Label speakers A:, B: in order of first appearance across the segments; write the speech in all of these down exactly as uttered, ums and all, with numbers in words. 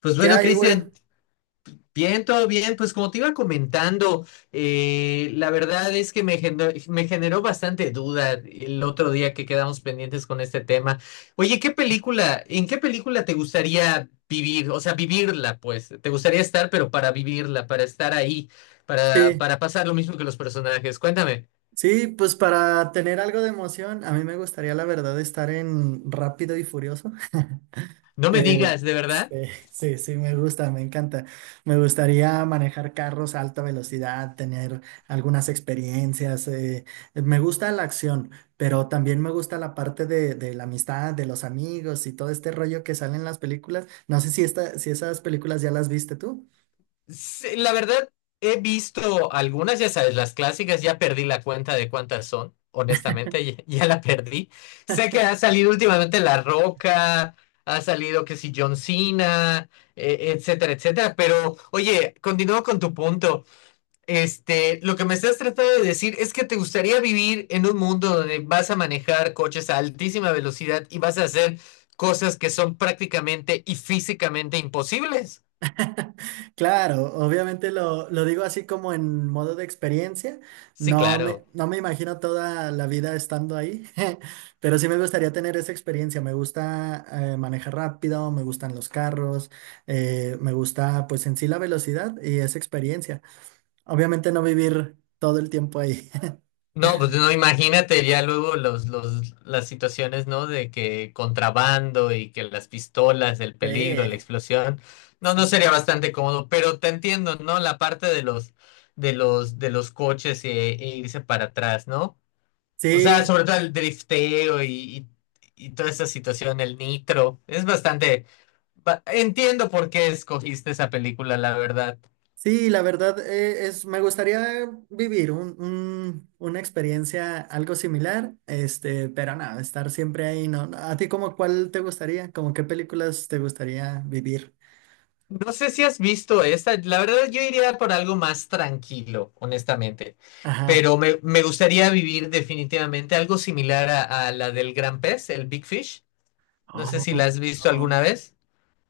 A: Pues
B: ¿Qué
A: bueno,
B: hay,
A: Cristian,
B: Will?
A: bien, todo bien. Pues como te iba comentando, eh, la verdad es que me generó, me generó bastante duda el otro día que quedamos pendientes con este tema. Oye, ¿qué película, en qué película te gustaría vivir? O sea, vivirla, pues. Te gustaría estar, pero para vivirla, para estar ahí, para,
B: Sí,
A: para pasar lo mismo que los personajes. Cuéntame,
B: sí, pues para tener algo de emoción, a mí me gustaría, la verdad, estar en Rápido y Furioso.
A: no me
B: Eh,
A: digas, ¿de
B: sí,
A: verdad?
B: sí, sí, me gusta, me encanta. Me gustaría manejar carros a alta velocidad, tener algunas experiencias. Eh, Me gusta la acción, pero también me gusta la parte de, de la amistad, de los amigos y todo este rollo que sale en las películas. No sé si, esta, si esas películas ya las viste tú.
A: Sí, la verdad, he visto algunas, ya sabes, las clásicas, ya perdí la cuenta de cuántas son, honestamente, ya, ya la perdí. Sé que ha salido últimamente La Roca, ha salido que si John Cena, eh, etcétera, etcétera, pero oye, continúo con tu punto. Este, lo que me estás tratando de decir es que te gustaría vivir en un mundo donde vas a manejar coches a altísima velocidad y vas a hacer cosas que son prácticamente y físicamente imposibles.
B: Claro, obviamente lo, lo digo así como en modo de experiencia.
A: Sí,
B: No me,
A: claro.
B: no me imagino toda la vida estando ahí, pero sí me gustaría tener esa experiencia. Me gusta eh, manejar rápido, me gustan los carros, eh, me gusta pues en sí la velocidad y esa experiencia. Obviamente no vivir todo el tiempo ahí.
A: No, pues no, imagínate ya luego los, los, las situaciones, ¿no? De que contrabando y que las pistolas, el
B: Sí,
A: peligro, la explosión. No, no
B: sí.
A: sería bastante cómodo, pero te entiendo, ¿no? La parte de los, de los, de los coches e, e irse para atrás, ¿no? O sea,
B: Sí,
A: sobre todo el drifteo y, y, y toda esa situación, el nitro. Es bastante. ba- Entiendo por qué escogiste esa película, la verdad.
B: sí, la verdad eh, es, me gustaría vivir un, un- una experiencia algo similar, este, pero nada, estar siempre ahí, ¿no? ¿A ti como cuál te gustaría? ¿Como qué películas te gustaría vivir?
A: No sé si has visto esta, la verdad yo iría por algo más tranquilo, honestamente,
B: Ajá.
A: pero me, me gustaría vivir definitivamente algo similar a, a la del gran pez, el Big Fish. No sé
B: Oh,
A: si la has visto
B: no,
A: alguna vez.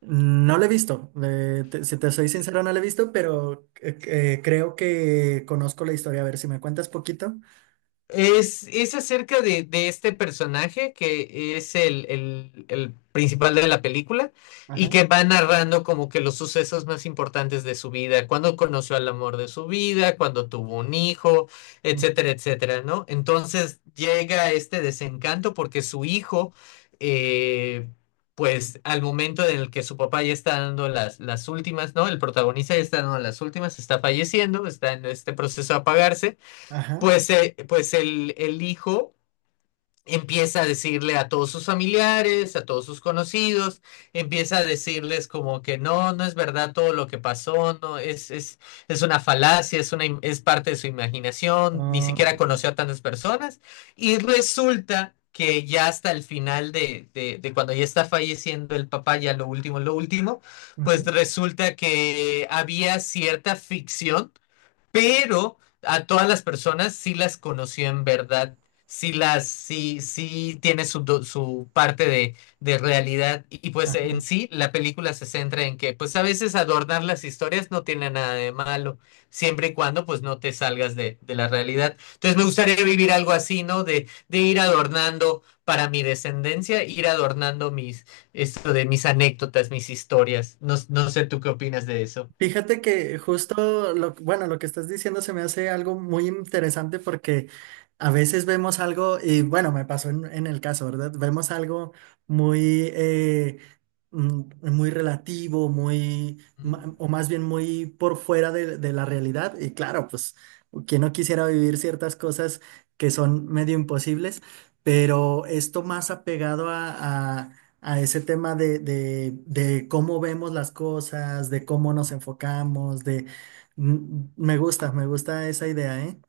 B: no lo he visto, eh, te- si te soy sincero, no lo he visto, pero eh, eh, creo que conozco la historia. A ver, si me cuentas poquito.
A: Es, es acerca de, de este personaje que es el, el- el principal de la película y
B: Ajá,
A: que va narrando como que los sucesos más importantes de su vida, cuando conoció al amor de su vida, cuando tuvo un hijo,
B: ujú,
A: etcétera, etcétera, ¿no? Entonces llega este desencanto porque su hijo, eh, pues al momento en el que su papá ya está dando las, las últimas, ¿no? El protagonista ya está dando las últimas, está falleciendo, está en este proceso de apagarse.
B: ajá,
A: Pues, eh, pues el, el hijo empieza a decirle a todos sus familiares, a todos sus conocidos, empieza a decirles como que no, no es verdad todo lo que pasó, no, es, es, es una falacia, es una, im- es parte de su imaginación, ni
B: oh,
A: siquiera
B: ya,
A: conoció a tantas personas, y resulta que ya hasta el final de, de, de cuando ya está falleciendo el papá, ya lo último, lo último, pues
B: ujú,
A: resulta que había cierta ficción pero a todas las personas sí las conoció en verdad, sí las, sí, sí tiene su, do- su parte de, de realidad y, y, pues en
B: ajá.
A: sí la película se centra en que pues a veces adornar las historias no tiene nada de malo, siempre y cuando pues no te salgas de, de la realidad. Entonces me gustaría vivir algo así, ¿no? De, de ir adornando para mi descendencia, ir adornando mis, esto de mis anécdotas, mis historias. No, no sé tú qué opinas de eso.
B: Fíjate que justo lo, bueno, lo que estás diciendo se me hace algo muy interesante porque a veces vemos algo, y bueno, me pasó en, en el caso, ¿verdad? Vemos algo muy, eh, mm, muy relativo, muy, ma- o más bien muy por fuera de, de la realidad. Y claro, pues, quien no quisiera vivir ciertas cosas que son medio imposibles, pero esto más apegado a a ese tema de, de, de cómo vemos las cosas, de cómo nos enfocamos, de... Mm, Me gusta, me gusta esa idea, ¿eh?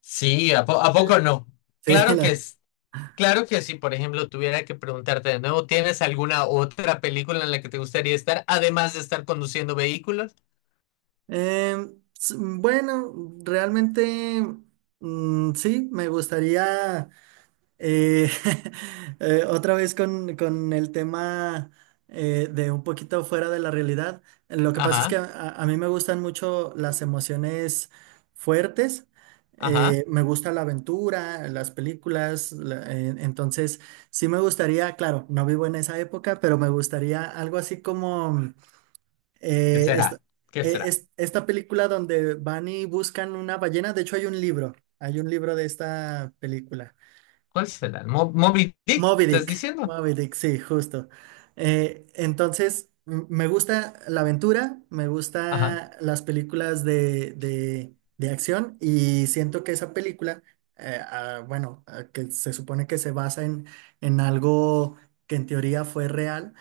A: Sí, ¿a, po- a poco no?
B: Sí,
A: Claro que
B: la-
A: es, claro que sí. Por ejemplo, tuviera que preguntarte de nuevo, ¿tienes alguna otra película en la que te gustaría estar, además de estar conduciendo vehículos?
B: em, s- bueno, realmente, mm, sí, me gustaría. Eh, eh, otra vez con, con el tema eh, de un poquito fuera de la realidad. Lo que pasa es que
A: Ajá,
B: a, a- a mí me gustan mucho las emociones fuertes.
A: ajá.
B: Eh, me gusta la aventura, las películas. La- eh, entonces, sí me gustaría, claro, no vivo en esa época, pero me gustaría algo así como
A: ¿Qué
B: eh, esta,
A: será? ¿Qué
B: eh,
A: será?
B: es- esta película donde van y buscan una ballena. De hecho, hay un libro, hay un libro de esta película.
A: ¿Cuál será? ¿Mo- ¿Moby Dick?
B: Moby
A: ¿Estás
B: Dick,
A: diciendo?
B: Moby Dick, sí, justo. Eh, entonces, m- me gusta la aventura, me
A: Ajá,
B: gusta las películas de, de, de acción y siento que esa película, eh, ah, bueno, ah, que se supone que se basa en, en algo que en teoría fue real,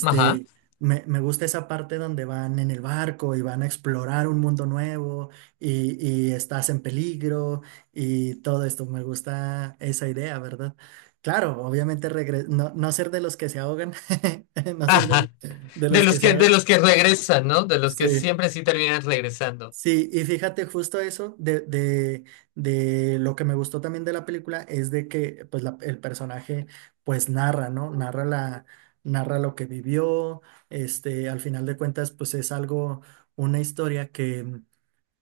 A: ajá,
B: me, me gusta esa parte donde van en el barco y van a explorar un mundo nuevo y, y estás en peligro y todo esto, me gusta esa idea, ¿verdad? Claro, obviamente regre- no, no ser de los que se ahogan, no ser de,
A: ajá.
B: de
A: De
B: los que
A: los
B: se
A: que, de
B: ahogan.
A: los que regresan, ¿no? De los que
B: Sí,
A: siempre sí terminan regresando.
B: sí, y fíjate justo eso de, de, de lo que me gustó también de la película es de que pues la- el personaje pues narra, ¿no? Narra la, narra lo que vivió, este, al final de cuentas pues es algo, una historia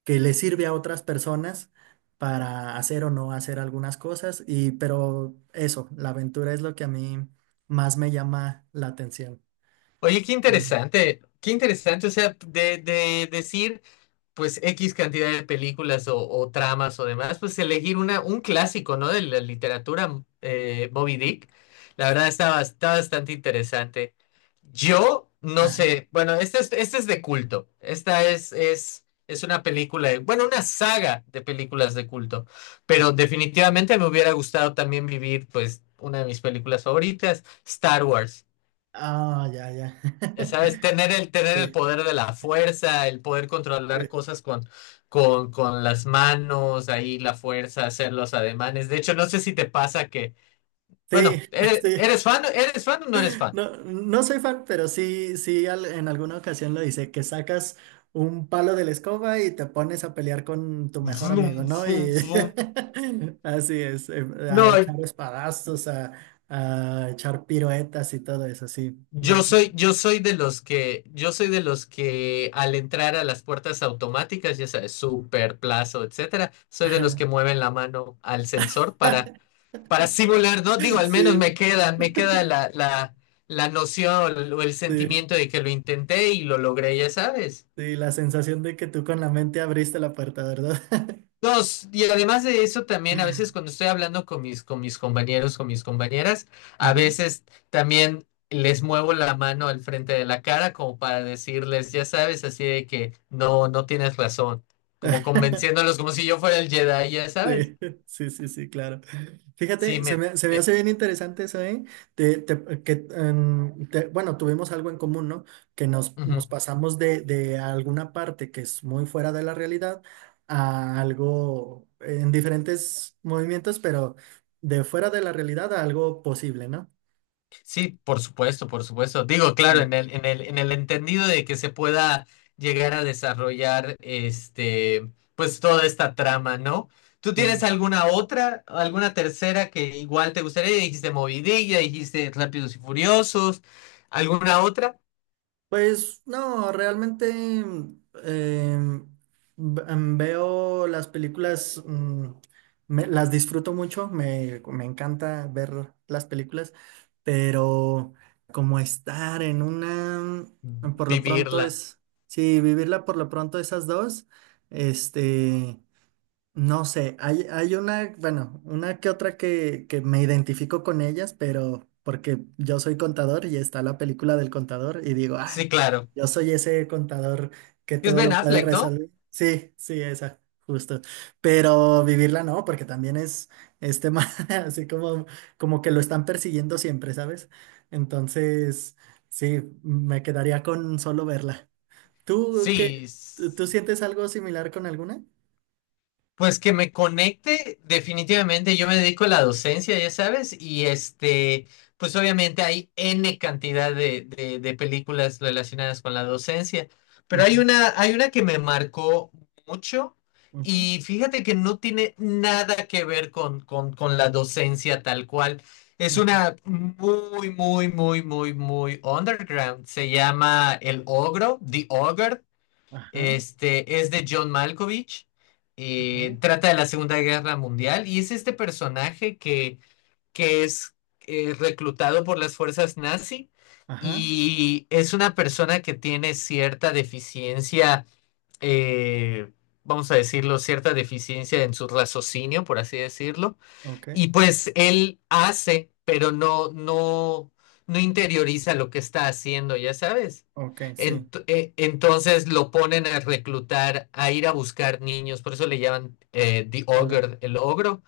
B: que le sirve a otras personas para hacer o no hacer algunas cosas. Y, pero eso, la aventura es lo que a mí más me llama la atención.
A: Oye, qué interesante, qué interesante. O sea, de, de decir. Pues X cantidad de películas o, o tramas o demás, pues elegir una, un clásico, ¿no? De la literatura, eh, Moby Dick. La verdad está, bas- está bastante interesante. Yo no
B: Ajá.
A: sé, bueno, esta es, esta es de culto. Esta es, es, es una película, de- bueno, una saga de películas de culto, pero definitivamente me hubiera gustado también vivir, pues, una de mis películas favoritas, Star Wars.
B: Ah, ya, ya.
A: Ya sabes, tener el, tener el
B: Sí,
A: poder de la fuerza, el poder
B: sí,
A: controlar cosas con, con, con las manos, ahí la fuerza, hacer los ademanes. De hecho, no sé si te pasa que,
B: sí,
A: bueno, ¿eres,
B: sí.
A: eres fan? ¿Eres fan o no eres fan?
B: No, no soy fan, pero sí, sí, al- en alguna ocasión lo hice, que sacas un palo de la escoba y te pones a pelear con tu mejor amigo,
A: Vroom,
B: ¿no? Y
A: vroom, vroom.
B: así es, em, a
A: No,
B: echar espadazos, a, a echar piruetas y todo eso, sí.
A: yo
B: Me...
A: soy, yo soy de los que, yo soy de los que al entrar a las puertas automáticas, ya sabes, Super, Plazo, etcétera, soy de los que mueven la mano al sensor para para simular, ¿no? Digo, al menos me
B: Sí,
A: queda, me queda la, la, la noción o el
B: sí,
A: sentimiento de que lo intenté y lo logré, ya sabes.
B: sí, la sensación de que tú con la mente abriste la puerta, ¿verdad?
A: Dos, y además de eso también a veces cuando estoy hablando con mis, con mis compañeros, con mis compañeras, a
B: Ujú.
A: veces también les muevo la mano al frente de la cara como para decirles, ya sabes, así de que no, no tienes razón, como convenciéndolos como si yo fuera el Jedi, ya sabes.
B: Sí, sí, sí, sí, claro.
A: Sí,
B: Fíjate, se
A: me...
B: me, se me
A: eh,
B: hace bien interesante eso, ¿eh? Te- te- que, em, te- bueno, tuvimos algo en común, ¿no? Que nos,
A: ujú.
B: nos pasamos de, de alguna parte que es muy fuera de la realidad a algo en diferentes movimientos, pero de fuera de la realidad a algo posible, ¿no?
A: Sí, por supuesto, por supuesto. Digo, claro, en el, en el, en el entendido de que se pueda llegar a desarrollar este, pues toda esta trama, ¿no? ¿Tú tienes
B: Sí.
A: alguna otra, alguna tercera que igual te gustaría? Ya dijiste Moby Dick, ya dijiste Rápidos y Furiosos, ¿alguna otra?
B: Pues no, realmente mm, em, ve- em, veo las películas, mm, me- las disfruto mucho, me, me encanta ver las películas, pero como estar en una, mm, por lo pronto
A: Vivirla.
B: es, sí, vivirla por lo pronto esas dos, este... No sé, hay, hay una, bueno, una que otra que, que me identifico con ellas, pero porque yo soy contador y está la película del contador y digo, ay,
A: Sí, claro.
B: yo soy ese contador que
A: Es
B: todo
A: Ben
B: lo puede
A: Affleck, ¿no?
B: resolver. Sí, sí, esa, justo. Pero vivirla no, porque también es, este tema así como, como que lo están persiguiendo siempre, ¿sabes? Entonces, sí, me quedaría con solo verla. ¿Tú qué?
A: Sí.
B: ¿Tú, tú sientes algo similar con alguna?
A: Pues que me conecte, definitivamente yo me dedico a la docencia, ya sabes, y este, pues obviamente hay N cantidad de, de, de películas relacionadas con la docencia, pero hay
B: Ujú,
A: una, hay una que me marcó mucho
B: ujú.
A: y fíjate que no tiene nada que ver con, con, con la docencia tal cual. Es
B: Ujú.
A: una muy, muy, muy, muy, muy underground. Se llama El Ogro, The Ogre,
B: Ajá,
A: este es de John Malkovich.
B: ajá,
A: Eh, trata de la Segunda Guerra Mundial y es este personaje que, que es eh, reclutado por las fuerzas nazi
B: ajá,
A: y es una persona que tiene cierta deficiencia, eh, vamos a decirlo, cierta deficiencia en su raciocinio, por así decirlo.
B: ok,
A: Y pues él hace, pero no, no, no interioriza lo que está haciendo, ya sabes.
B: ok, sí.
A: Ent- eh, entonces lo ponen a reclutar, a ir a buscar niños, por eso le llaman eh, The
B: El o-
A: Ogre, el ogro,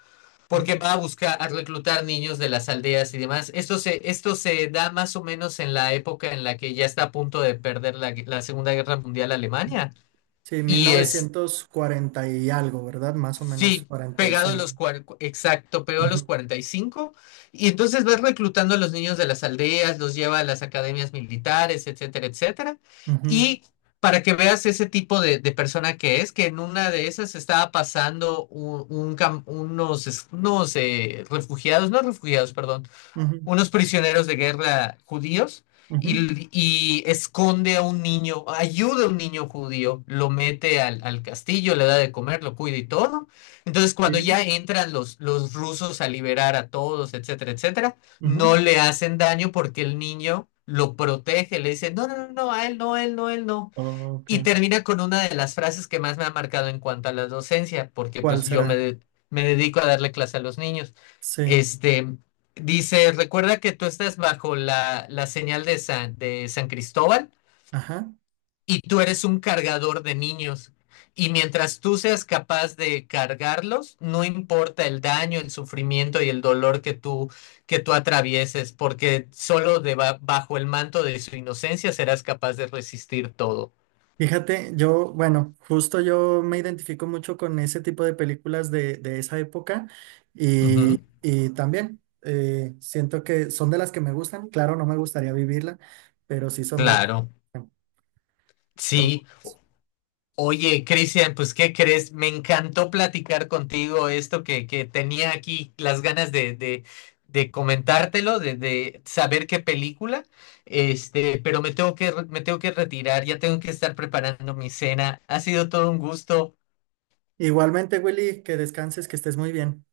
A: porque va a buscar, a reclutar niños de las aldeas y demás. Esto se, esto se da más o menos en la época en la que ya está a punto de perder la, gue- la Segunda Guerra Mundial
B: ujú.
A: Alemania.
B: Sí, mil
A: Y es
B: novecientos cuarenta y algo, ¿verdad? Más o menos
A: sí,
B: cuarenta y
A: pegado a
B: cinco.
A: los cuar- exacto, pegado a los
B: Ujú,
A: cuarenta y cinco. Y cinco. Y entonces vas reclutando a los niños de las aldeas, los lleva a las academias militares, etcétera, etcétera.
B: ujú,
A: Y para que veas ese tipo de, de persona que es, que en una de esas estaba pasando un, un cam- unos, es- unos eh, refugiados, no refugiados, perdón,
B: ujú,
A: unos prisioneros de guerra judíos
B: ujú,
A: y, y esconde a un niño, ayuda a un niño judío, lo mete al, al castillo, le da de comer, lo cuida y todo. Entonces,
B: sí,
A: cuando ya entran los, los rusos a liberar a todos, etcétera, etcétera,
B: ujú.
A: no le hacen daño porque el niño lo protege, le dice, no, no, no, no, a él no, a él no, a él no.
B: Ok,
A: Y termina con una de las frases que más me ha marcado en cuanto a la docencia, porque
B: ¿cuál
A: pues yo me,
B: será?
A: de- me dedico a darle clase a los niños.
B: Sí,
A: Este, dice, recuerda que tú estás bajo la, la señal de San, de San Cristóbal
B: ajá.
A: y tú eres un cargador de niños. Y mientras tú seas capaz de cargarlos, no importa el daño, el sufrimiento y el dolor que tú, que tú atravieses, porque solo deba- bajo el manto de su inocencia serás capaz de resistir todo.
B: Fíjate, yo, bueno, justo yo me identifico mucho con ese tipo de películas de, de esa época
A: Ujú,
B: y, y también eh, siento que son de las que me gustan. Claro, no me gustaría vivirla, pero sí son de las
A: claro.
B: que me
A: Sí,
B: gustan.
A: oye, Cristian, pues ¿qué crees? Me encantó platicar contigo esto que, que tenía aquí las ganas de, de, de comentártelo, de, de saber qué película, este, pero me tengo que, re- me tengo que retirar, ya tengo que estar preparando mi cena. Ha sido todo un gusto
B: Igualmente, Willy, que descanses, que estés muy bien.